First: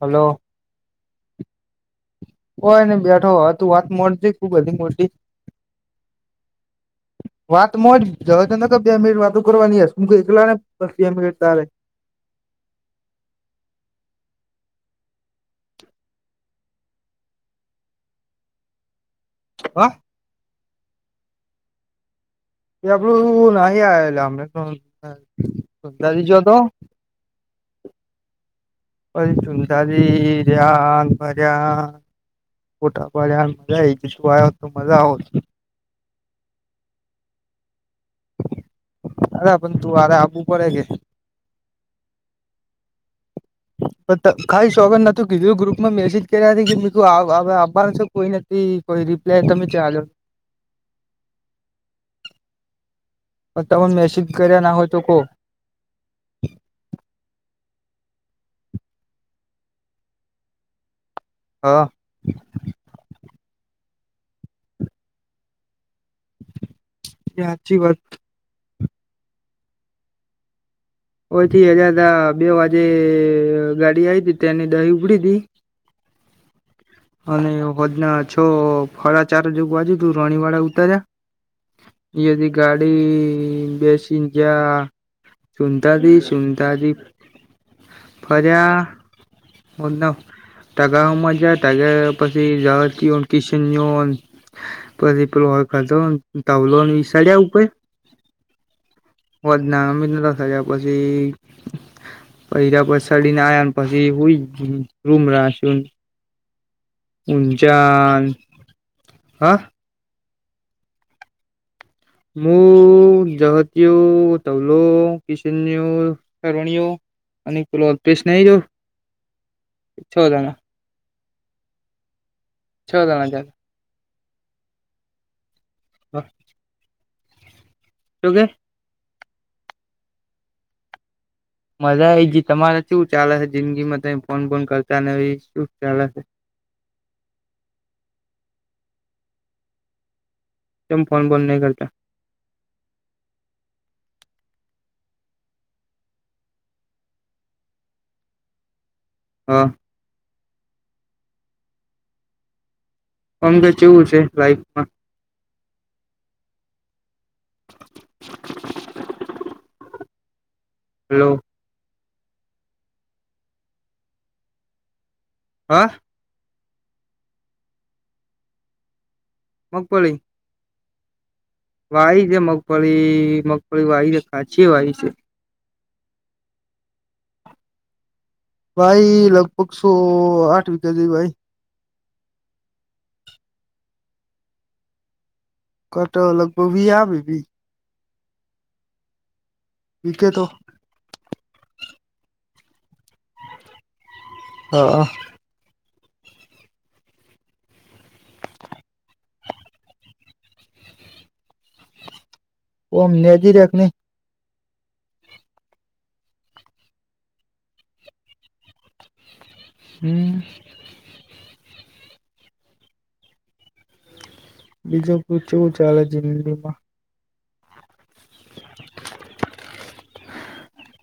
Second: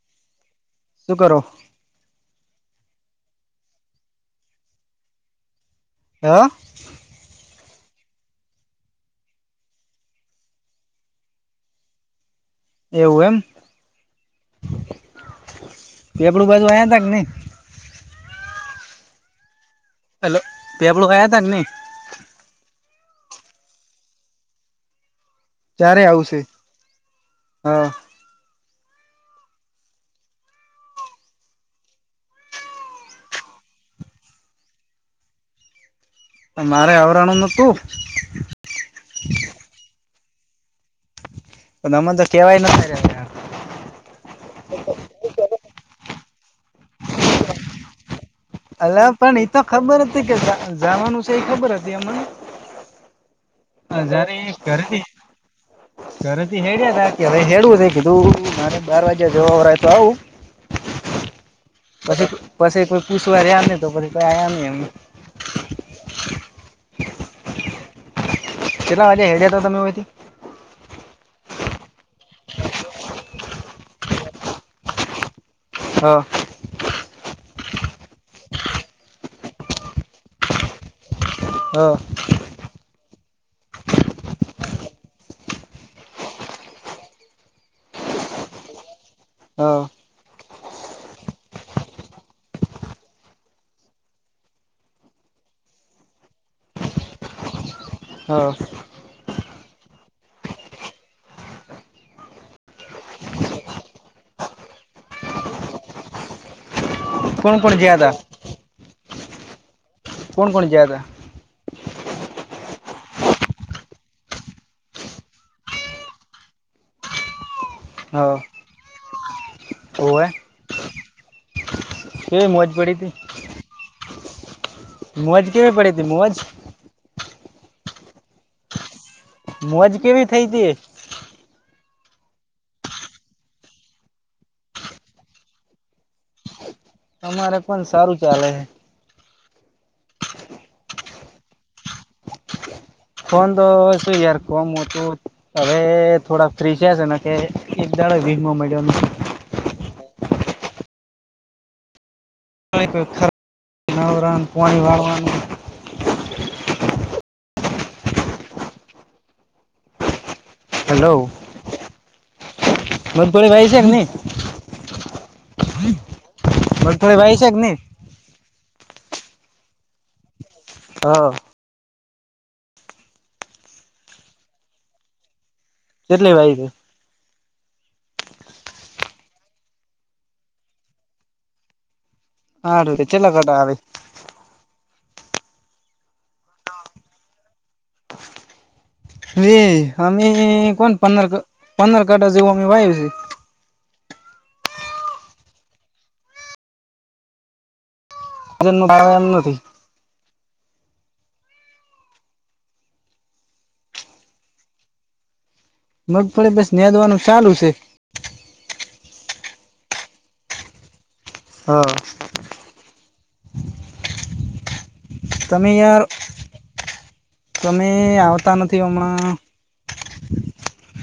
Hello શું કરો? હોય ને બેઠો હો, તું વાત મો જ ખુબ બધી મોટી. હા? વાત મોજ જ તો ન બે મિનિટ વાતો કરવાની, હ હું એકલા ને બે મિનિટ તારે એવું એમ, પેપડું બાજુ આયા તા કે નઈ. હા. હેલો, પેપલુ ખાયા તા કે ની એ આપડું નાહિ આયેલા હમેતો ક્યારે આવશે દાજ્યો હતો હા પછી ચુન ત્યાજી ગ્યાન, ફર્યા ફોટા પડ્યા એજી જું આવ તો મજા આવોત મારે આવરાનુ નોતું. અરે પણ તું આરે આવવું પડે કે. ના મન તો કેવાય [unintelligible] ખાસ શોકર નથું કીધું ગ્રુપમાં મેસેજ કર્યા તે મેં કી આવ હવે આપવાનું છે કોઈ નથી કોઈ અલા પણ એ રિપ્લાય તો તમે ખબર ચાલો હતી કે જવાનું છે એ ખબર હતી અમને તમે મેસેજ જયારે કર્યા ના હોય તો ઘરેથી કો [inaudible] ઘરેથી હેડ્યા તકી હેડવું છે કીધું મારે બાર વાગ્યા જવા વાળય તો આવું [inaudible] હા પછી પછી કોઈ પૂછવા રહ્યા ની તો પછી કોઈ આયા ની એમ એ હાચી વાત કેટલા વાગે હેડયા તા તમે વયથી ઓ થી હજા હતા બે વાગે ગાડી આઈ હતી તે એની દહી ઉગડી તી હા અને વજના છો ફળા ચારજું બાજુ તું રણીવાડા ઉતાર્યા હ એદી ગાડી બેસીન જા સુુંતાજી સુુંતાજી ફર્યા હ ના ટકામજાર ટગર પછી [unintelligible] પછી પેલો હો ખાતો તાવલો વિસાડ ઉપર હા વધના [unintelligible] પછી પૈલા પછાડીને આવ્યાને પછી હુંઈ રૂમ રાખ્યું કોણ કોણ જયા તા ઊંજાન હા કોણ કોણ જ્યા તા હું જહતયું તવલો કિશન્યુર કરણઓ અને ક્લોથપેસ હ નહિ જું એ મજ છ જણા જાય મોજ કેવી પડી હતી મોજ તું કે મોજ કેવી થઈ તી મજા એ જ તમારે શું ચાલેશે જિંદગીમાં તમે ફોન ફોન કરતા ને એ શું ચાલેશે તમારે પણ સારું ચાલે હે કેમ ફોન બોન નહીં કરતા ફોન તો શું યાર [unintelligible] મોટુ હવે થોડા ફ્રી છે છે ને કે એક દાડ વીમો મળ્યો હા આમ કે [unintelligible] કેવું છે નવરા પણી લાઈફમાં વાળવા હેલો હલો મથોડી ભાઈ છે કે ની હા બગ થોડી ભાઈ છે કે ની મગફળી હા વાવી છે મગફળી મગફળી વાવી છે કાચી વાવી છે કેટલી વાઈ છે? ભાઈ લગભગ સો આઠ વિઘા જેવી વાઈ હારૂ ત છેલા ઘટા આવે કટ લગભગ ભી આમે બી વે અમે વીઘે તો હે કોણ પંનરક પંનર કઢ જેવું અમે વાયુ છે હાં [unintelligible] નથી ઓ લેનજી રાખ ને મગફળી બસ ન્યાધવાનું ચાલુ છે. [inaudible] હા. [inaudible] બીજું તમે કુચવું યાર ચાલે જિંદગી માં તમે આવતા નથી હમણાં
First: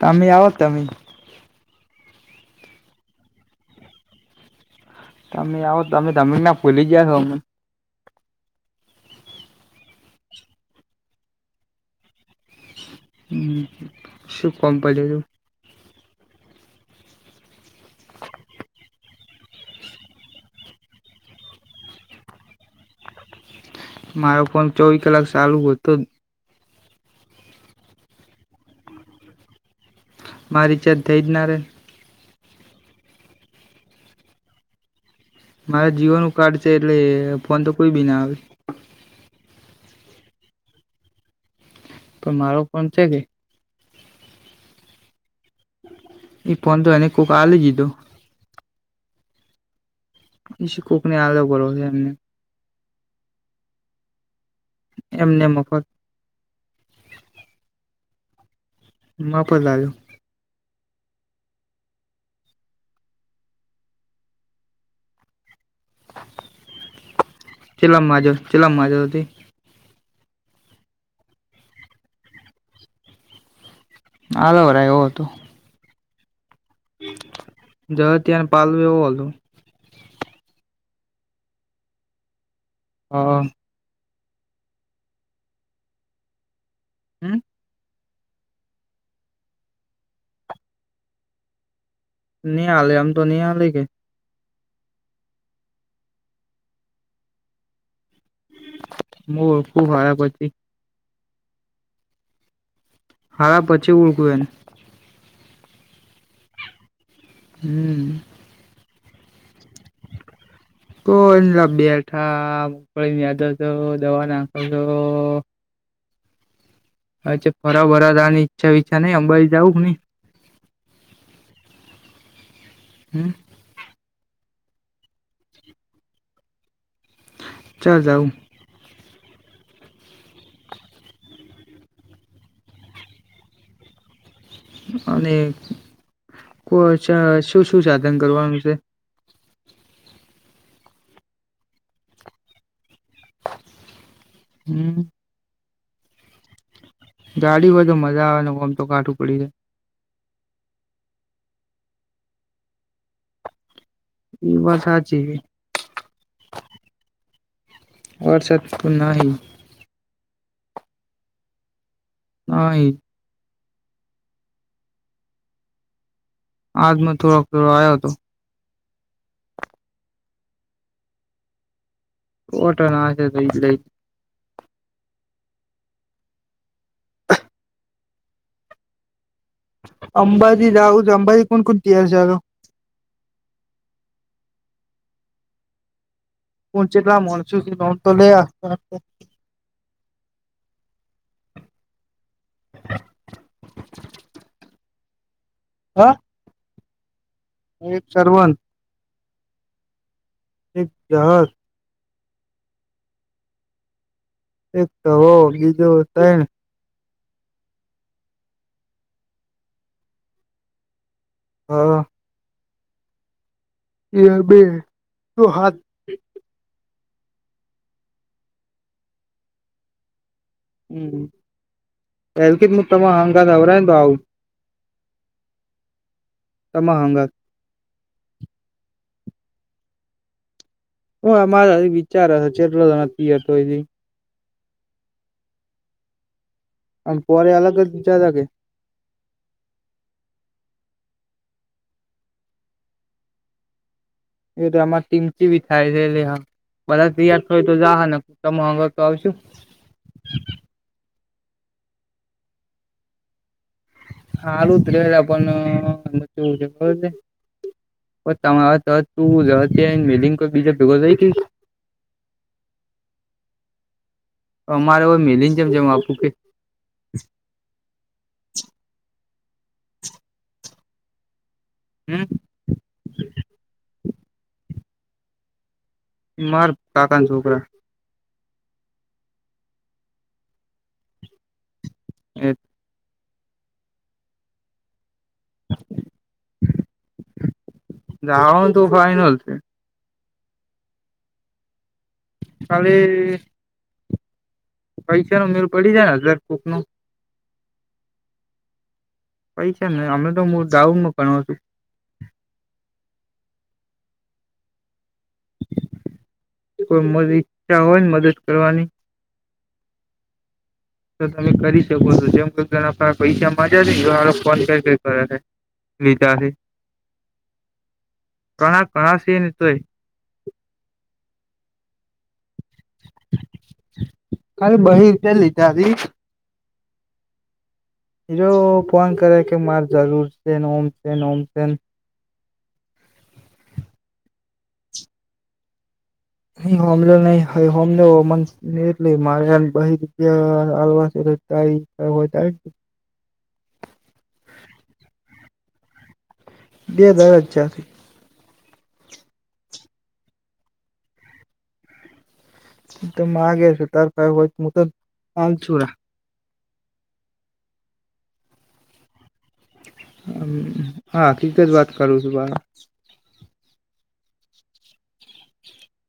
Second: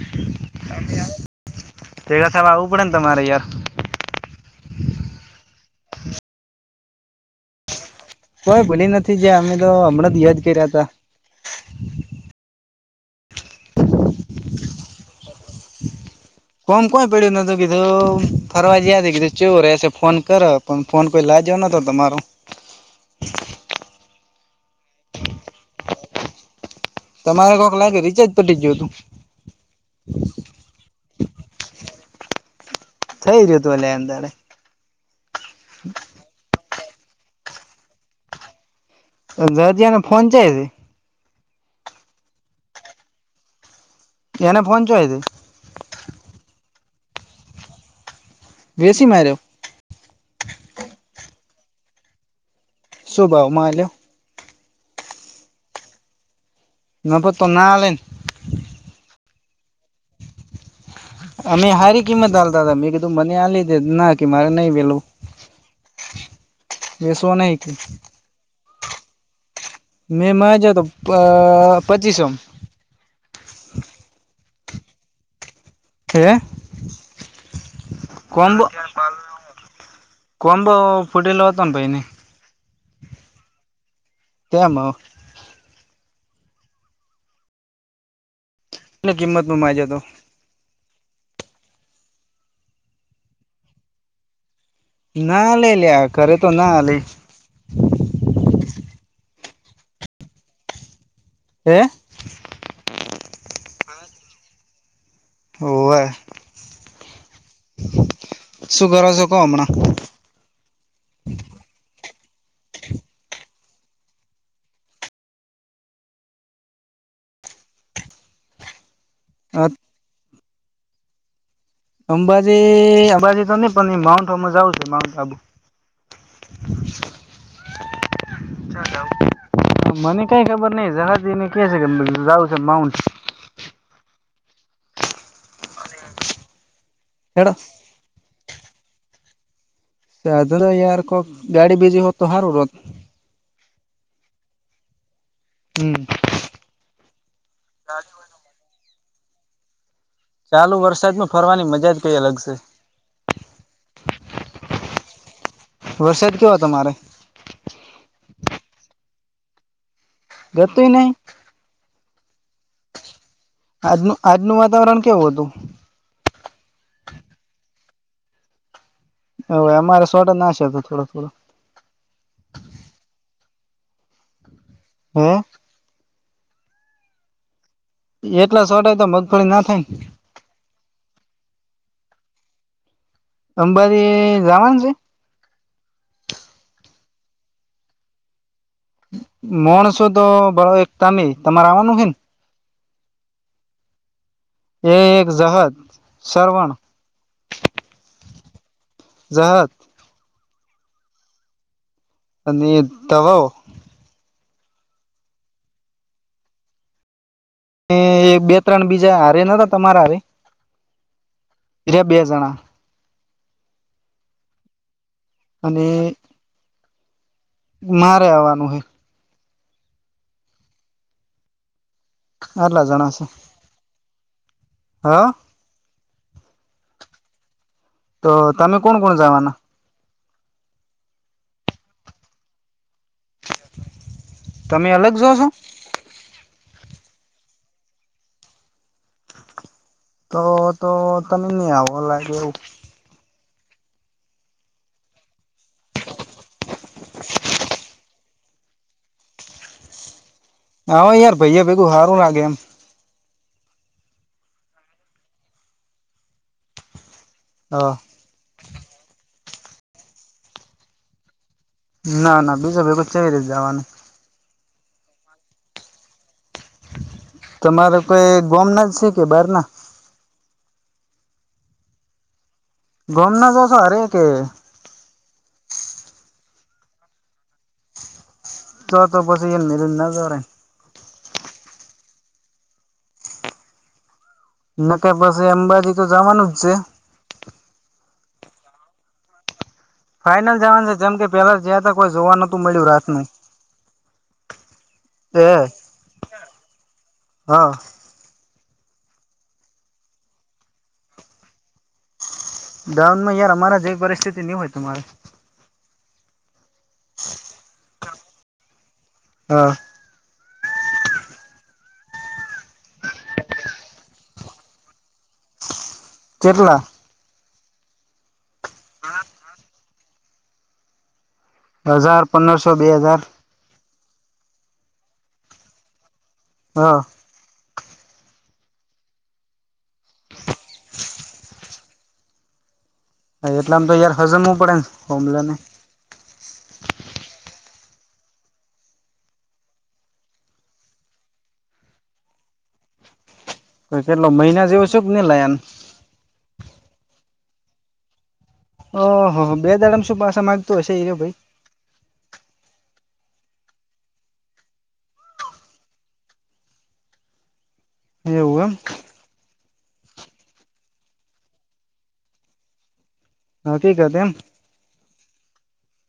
તમે આવો તમે [inaudible] તેેડાસાવા આવું પડે ને તમારે યાર તમે આવો તમે તમે ના ફૂલી ગયા છો અમન કોઈ ભૂલી નથી ગયા અમે તો હમણાં જ યાદ કર્યા હતા હમ્મ શું કોમ પડયુ તું કોમ કોઈ પેડીયું નતું કીધું ફરવા જયાતા કીધું ચેઉ રેશે ફોન કર પણ ફોન કોઈ લાગયો નતો તમારો મારો ફોન ચોવીસ કલાક ચાલુ હતો તમારે કોક લાગે રિચાર્જ પટી ગયો તું માર રીચાર્જ થઈ જ ના રે થઈ રહ્યું હતું અલ્યા એમ દાડે મારા જીઓનુ કાર્ડ છે એટલે ફોન તો કોઈ બી ના આવે રાજ્યા નો ફોન ચયા રયો પણ મારો ફોન છે કે એને ફોન ચોય હતો એ ફોન તો એને કોક ને આલી દીધો વેચી માર્યો એ કોકને આલયો કર્યો એમ શું ભાવમાં આલ્યો એમ નેમ મફત ના પ તો ના આલે ન મફત આલ્યુ અમે હારી કિંમત હાલતા તો મેં કીધું મને આલી દે ના કે મારે નહીં વેલું એ સો નઈ ચેલ્લા માગયા ચેલ્લા માગ્યા તે મેં માગ્યા તા પ પચીસોમાં આલવરાય એવો હતો. હે જયો ત્યાં કોમબો પાલવ એવો હતો કોમ્બો ફૂટેલો હતો ને ભાઈ ને હા હા તો એ મ હમ્મ. એટલે કિંમતમાં માગ્યો હતો. નિ હાલે આમ તો નિ હાલે કે એ ના હાલે લ્યા કરે તો ના હાલે હું ઊઠું ખારા પછી હે. હાળા પછી ઊઠું એને હોવે હમ્મ. શું કરો છો કો હમણાં કોઈને લા બેઠા કોઈને યાદો છો દવા નાખો છો અચ્છા ફરવા બરવા જવાની ઈચ્છા વિછા નઈ અંબાજી જાઉં કે નહી. અંબાજી હમ અંબાજી તો નઈ પણ માઉન્ટમાં જવું છે માઉન્ટ આબુ ચિયા જાઉ. મને કઈ ખબર નઈ જહાને કે છે કે જું છે માઉન્ટ અને કો હેડો શું શું સાધન કરવાનું છે. સાધન યાર કોક ગાડી બીજી હોત તો હારું રત. હમ્મ. હમ્મ. ગાડી હોય તો મજા આવે ને ઓમ તો કાટું પડી. ચાલુ વરસાદમાં ફરવાની મજા જ કઈ અલગ છે. એ વાત સાચી વરસાદ કેવો તમારે. વરસાદ તો નાહી. ગતુંઇ નહી. નઈ. આજનું આજનું વાતાવરણ કેવું હતું. આજમાં થોડોક થોડો આયો હતો. હવે અમારે સોટા નાખશે થોડા-થોડા. [unintelligible] હમ્મ. એટલા સોટાય તો મગફળી ના થાય ન. અંબાજી જાઉં તો અંબાજી કુણ-કુણ તિયાર ચાલો. અંબાજી જાવાનું છે. [unintelligible] મોણસો તો બરો એક તમે તમારે આવાનું હે ન. એક જહર. હ. શ્રવણ. એક શ્રવણ. જહર. એક જહર. અને તવો. એક તવો હો બીજું તૈણ. એ એ બે ત્રણ બીજા હારે ન તમારા હારે હા એ બે જણા. એ બે. હાથ અને. મારે આવવાનું હે. હમ્મ કેમ આટલા તમે હંગાત નવરા હેન તો આવું હ? તમા હંગાત. તો તમે કોણ કોણ જાવાના. હું અમારે હજી વિચાર હે ચેટલા જણા તિયાર થાય હજી. તમે અલગ જો છો. અમે પોરે અલગ ગ્યા લાગે. તો તો તને નહી આવહો લાગે એવું. એ તો અમાર ટીમચી ભી થાય છે એટલે હા. બધા તિયાર થાય તો જાય ને તો તમાર હંગાત તો આવશું. હા યાર ભૈયા ભેગું હારું લાગે એમ. હાલ ઉતરે પણ બજેટ કેવું છે ખબર છે. હા. [unintelligible] ના ના બીજ ભેગો ચઇ રીતે જવાનું. અમારે હો મીલીને જેમ-જેમ આપું કે. તમારે કોઈ ગોમ ના જ છે કે બાર ના? હમ ગોમ ના છો અરે કે માર કાકાન છોકરા. ચ તો બસ એન મિલ ના જરાય એ ના કે પછી અંબાજી તો જવાનું જ છે. જાવાન તો ફાઈનલ છે. ફાઈનલ જાવાનું છે જેમ કે પેલા જયા તા કોઈ જોવા નહતું મળ્યું રાતનું. ખાલી પૈસા નો એ મેર પડી જાય ને હજાર કૂક નો હા પૈસા ને અમે તો હું દાઉમાં ગણો છું. ડાઉનમાં યાર અમારા જેવી પરિસ્થિતિ ની હોય તમારે. કોઈ મરી ઈચ્છા હોય ને મદદ કરવાની હા તો તમે કરી શકો છો જેમ કે પેલા પૈસા માજા છે હારો ફોન કર કર કરેસે. લીધા છે. કેટલા કણા પાસ હેને તોય. હજાર પંદરસો બે હજાર કાલ બહી ચલી તારી હા ઈરો ફોન કરે કે માર જરૂર છેન ઓમ છેન ઓમ છે. હા એટલે આમ તો યાર હજમવું પડે ને હોમલે ને ન હોમલો નહી હોમલો મ એટલે મારે બહી રૂપિયા આવવા તેરે કાઇ હ હોય તો તો કેટલો મહિના જેવો છ કે નહી લાયાન બે દારા જ થ્યા. ઓહ હ હ બે દાડામાં શું પાછા માંગતું હશે એ ભાઈ તો માગે છે તાર કાઈ હોય મોકલ પાનસોરા. એવું એમ હા હકીકત જ વાત કરું છું બ હકીકત એમ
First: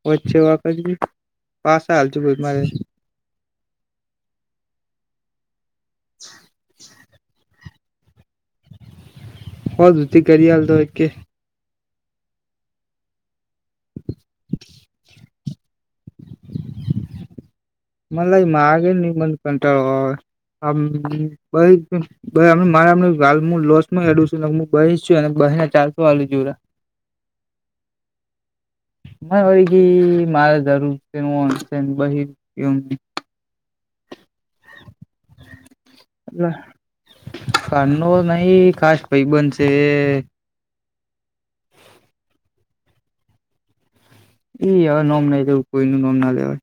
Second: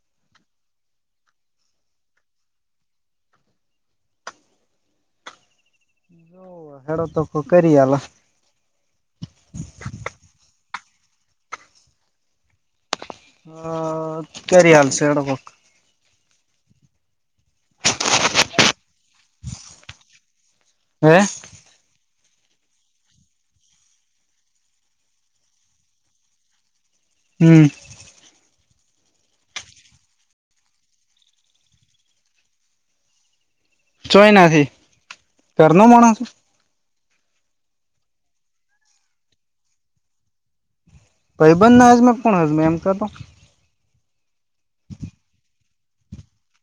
વચ્ચે વખત બી પાસા હાલતી ભાઈ મારે [unintelligible] હેડો તો કોક કરી આલો હોલ ધધ કરીયાલ તો એ કે હ કેયારે આલ સે એડો હોક મલ માગે એ મન કંટાળો હે આવે બ હમ મારેમ હાલ હું લોસ માં હેડુ છું મુ બહીસ છું અને બને ચારસો આલે જોહે હમ મને વળ ગી મારા જરૂર છેન છે બહેન ચોય નથી ઘર નો માણ સ ખનો નહી ખાસ ભૈબંધ છે. ભૈબંધ નાજ મે કોણ હજ મે એમ કેતો એ હવે નોમ નઈ દેવું કોઈ નુ નોમ ના લેવાય.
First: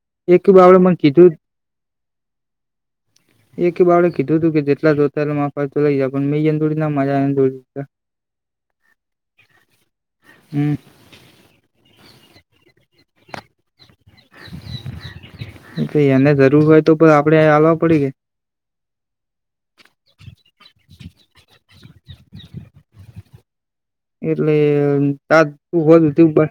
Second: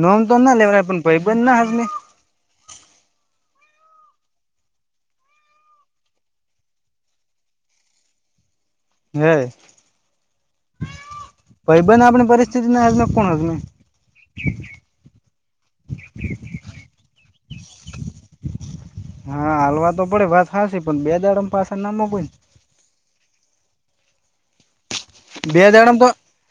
નોમ તો એક ના બાવળે લેવરાય મને પણ કીધું ભૈબંધ ના હાજમે. એકી બાળે કીધું હતું કે જેટલા જોતાલે માપા તો લઈ જાય પણ મેયેનદોડી ના મજા દોડી હે હમ ભયબંધ આપણી પરિસ્થિતિ ના હજમે કોણ હજમે. એને જરૂર હોય તો આપડે હાલવા પડી ગઈ હા હાલવા તો પડે વાત હાસી પણ બે દાડમ પાસે ના મુકીને એટલે એ બે તાતું દાડામાં હોલ તો તું પર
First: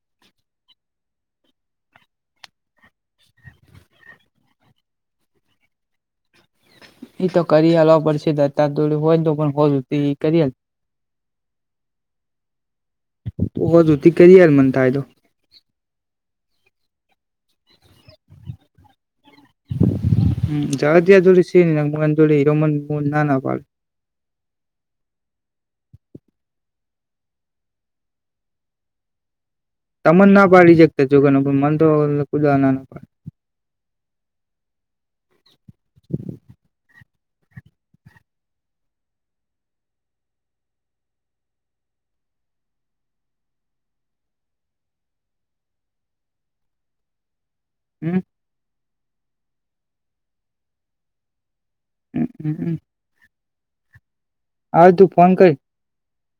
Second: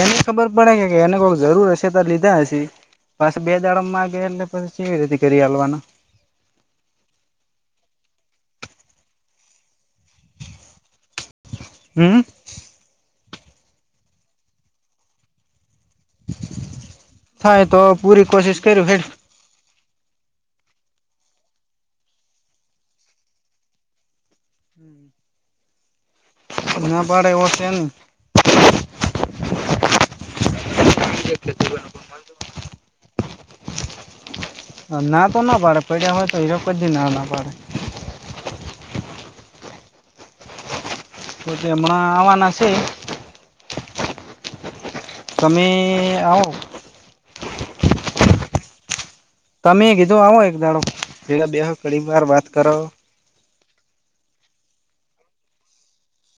એને ખબર પડે કે કે એને કોક જરૂર હશે તો લીધા હશે. પાછ બે દાડામા માંગેય એટલે પછી કેવી રીતે કરી આલવાનું. એ તો કરી હાલવા પડશે દત્તા દોળ હોય ને તો પણ હો કરી હમ. તો જોતી કરી આલ મન થાય તો થાય તો પૂરી કોશિશ કર્યું હે. હમ જ્યા જોડી સે મગન જોડી હમન ના ના પાળું. [inaudible] ના પાડે ઓ છે ને તમન ના પાડી શકતા છોનું મન તો કુદ ના પાડ ના તો ના પાડે પડ્યા હોય તો હીરા જથી ના ના પાડે તો હમણા આવવાના છે. તમે આવો. હમ. તમે કીધું આવો એક દાડો પેલા બે ઘડી વાર વાત હમ કરો આવ તું ફોન કર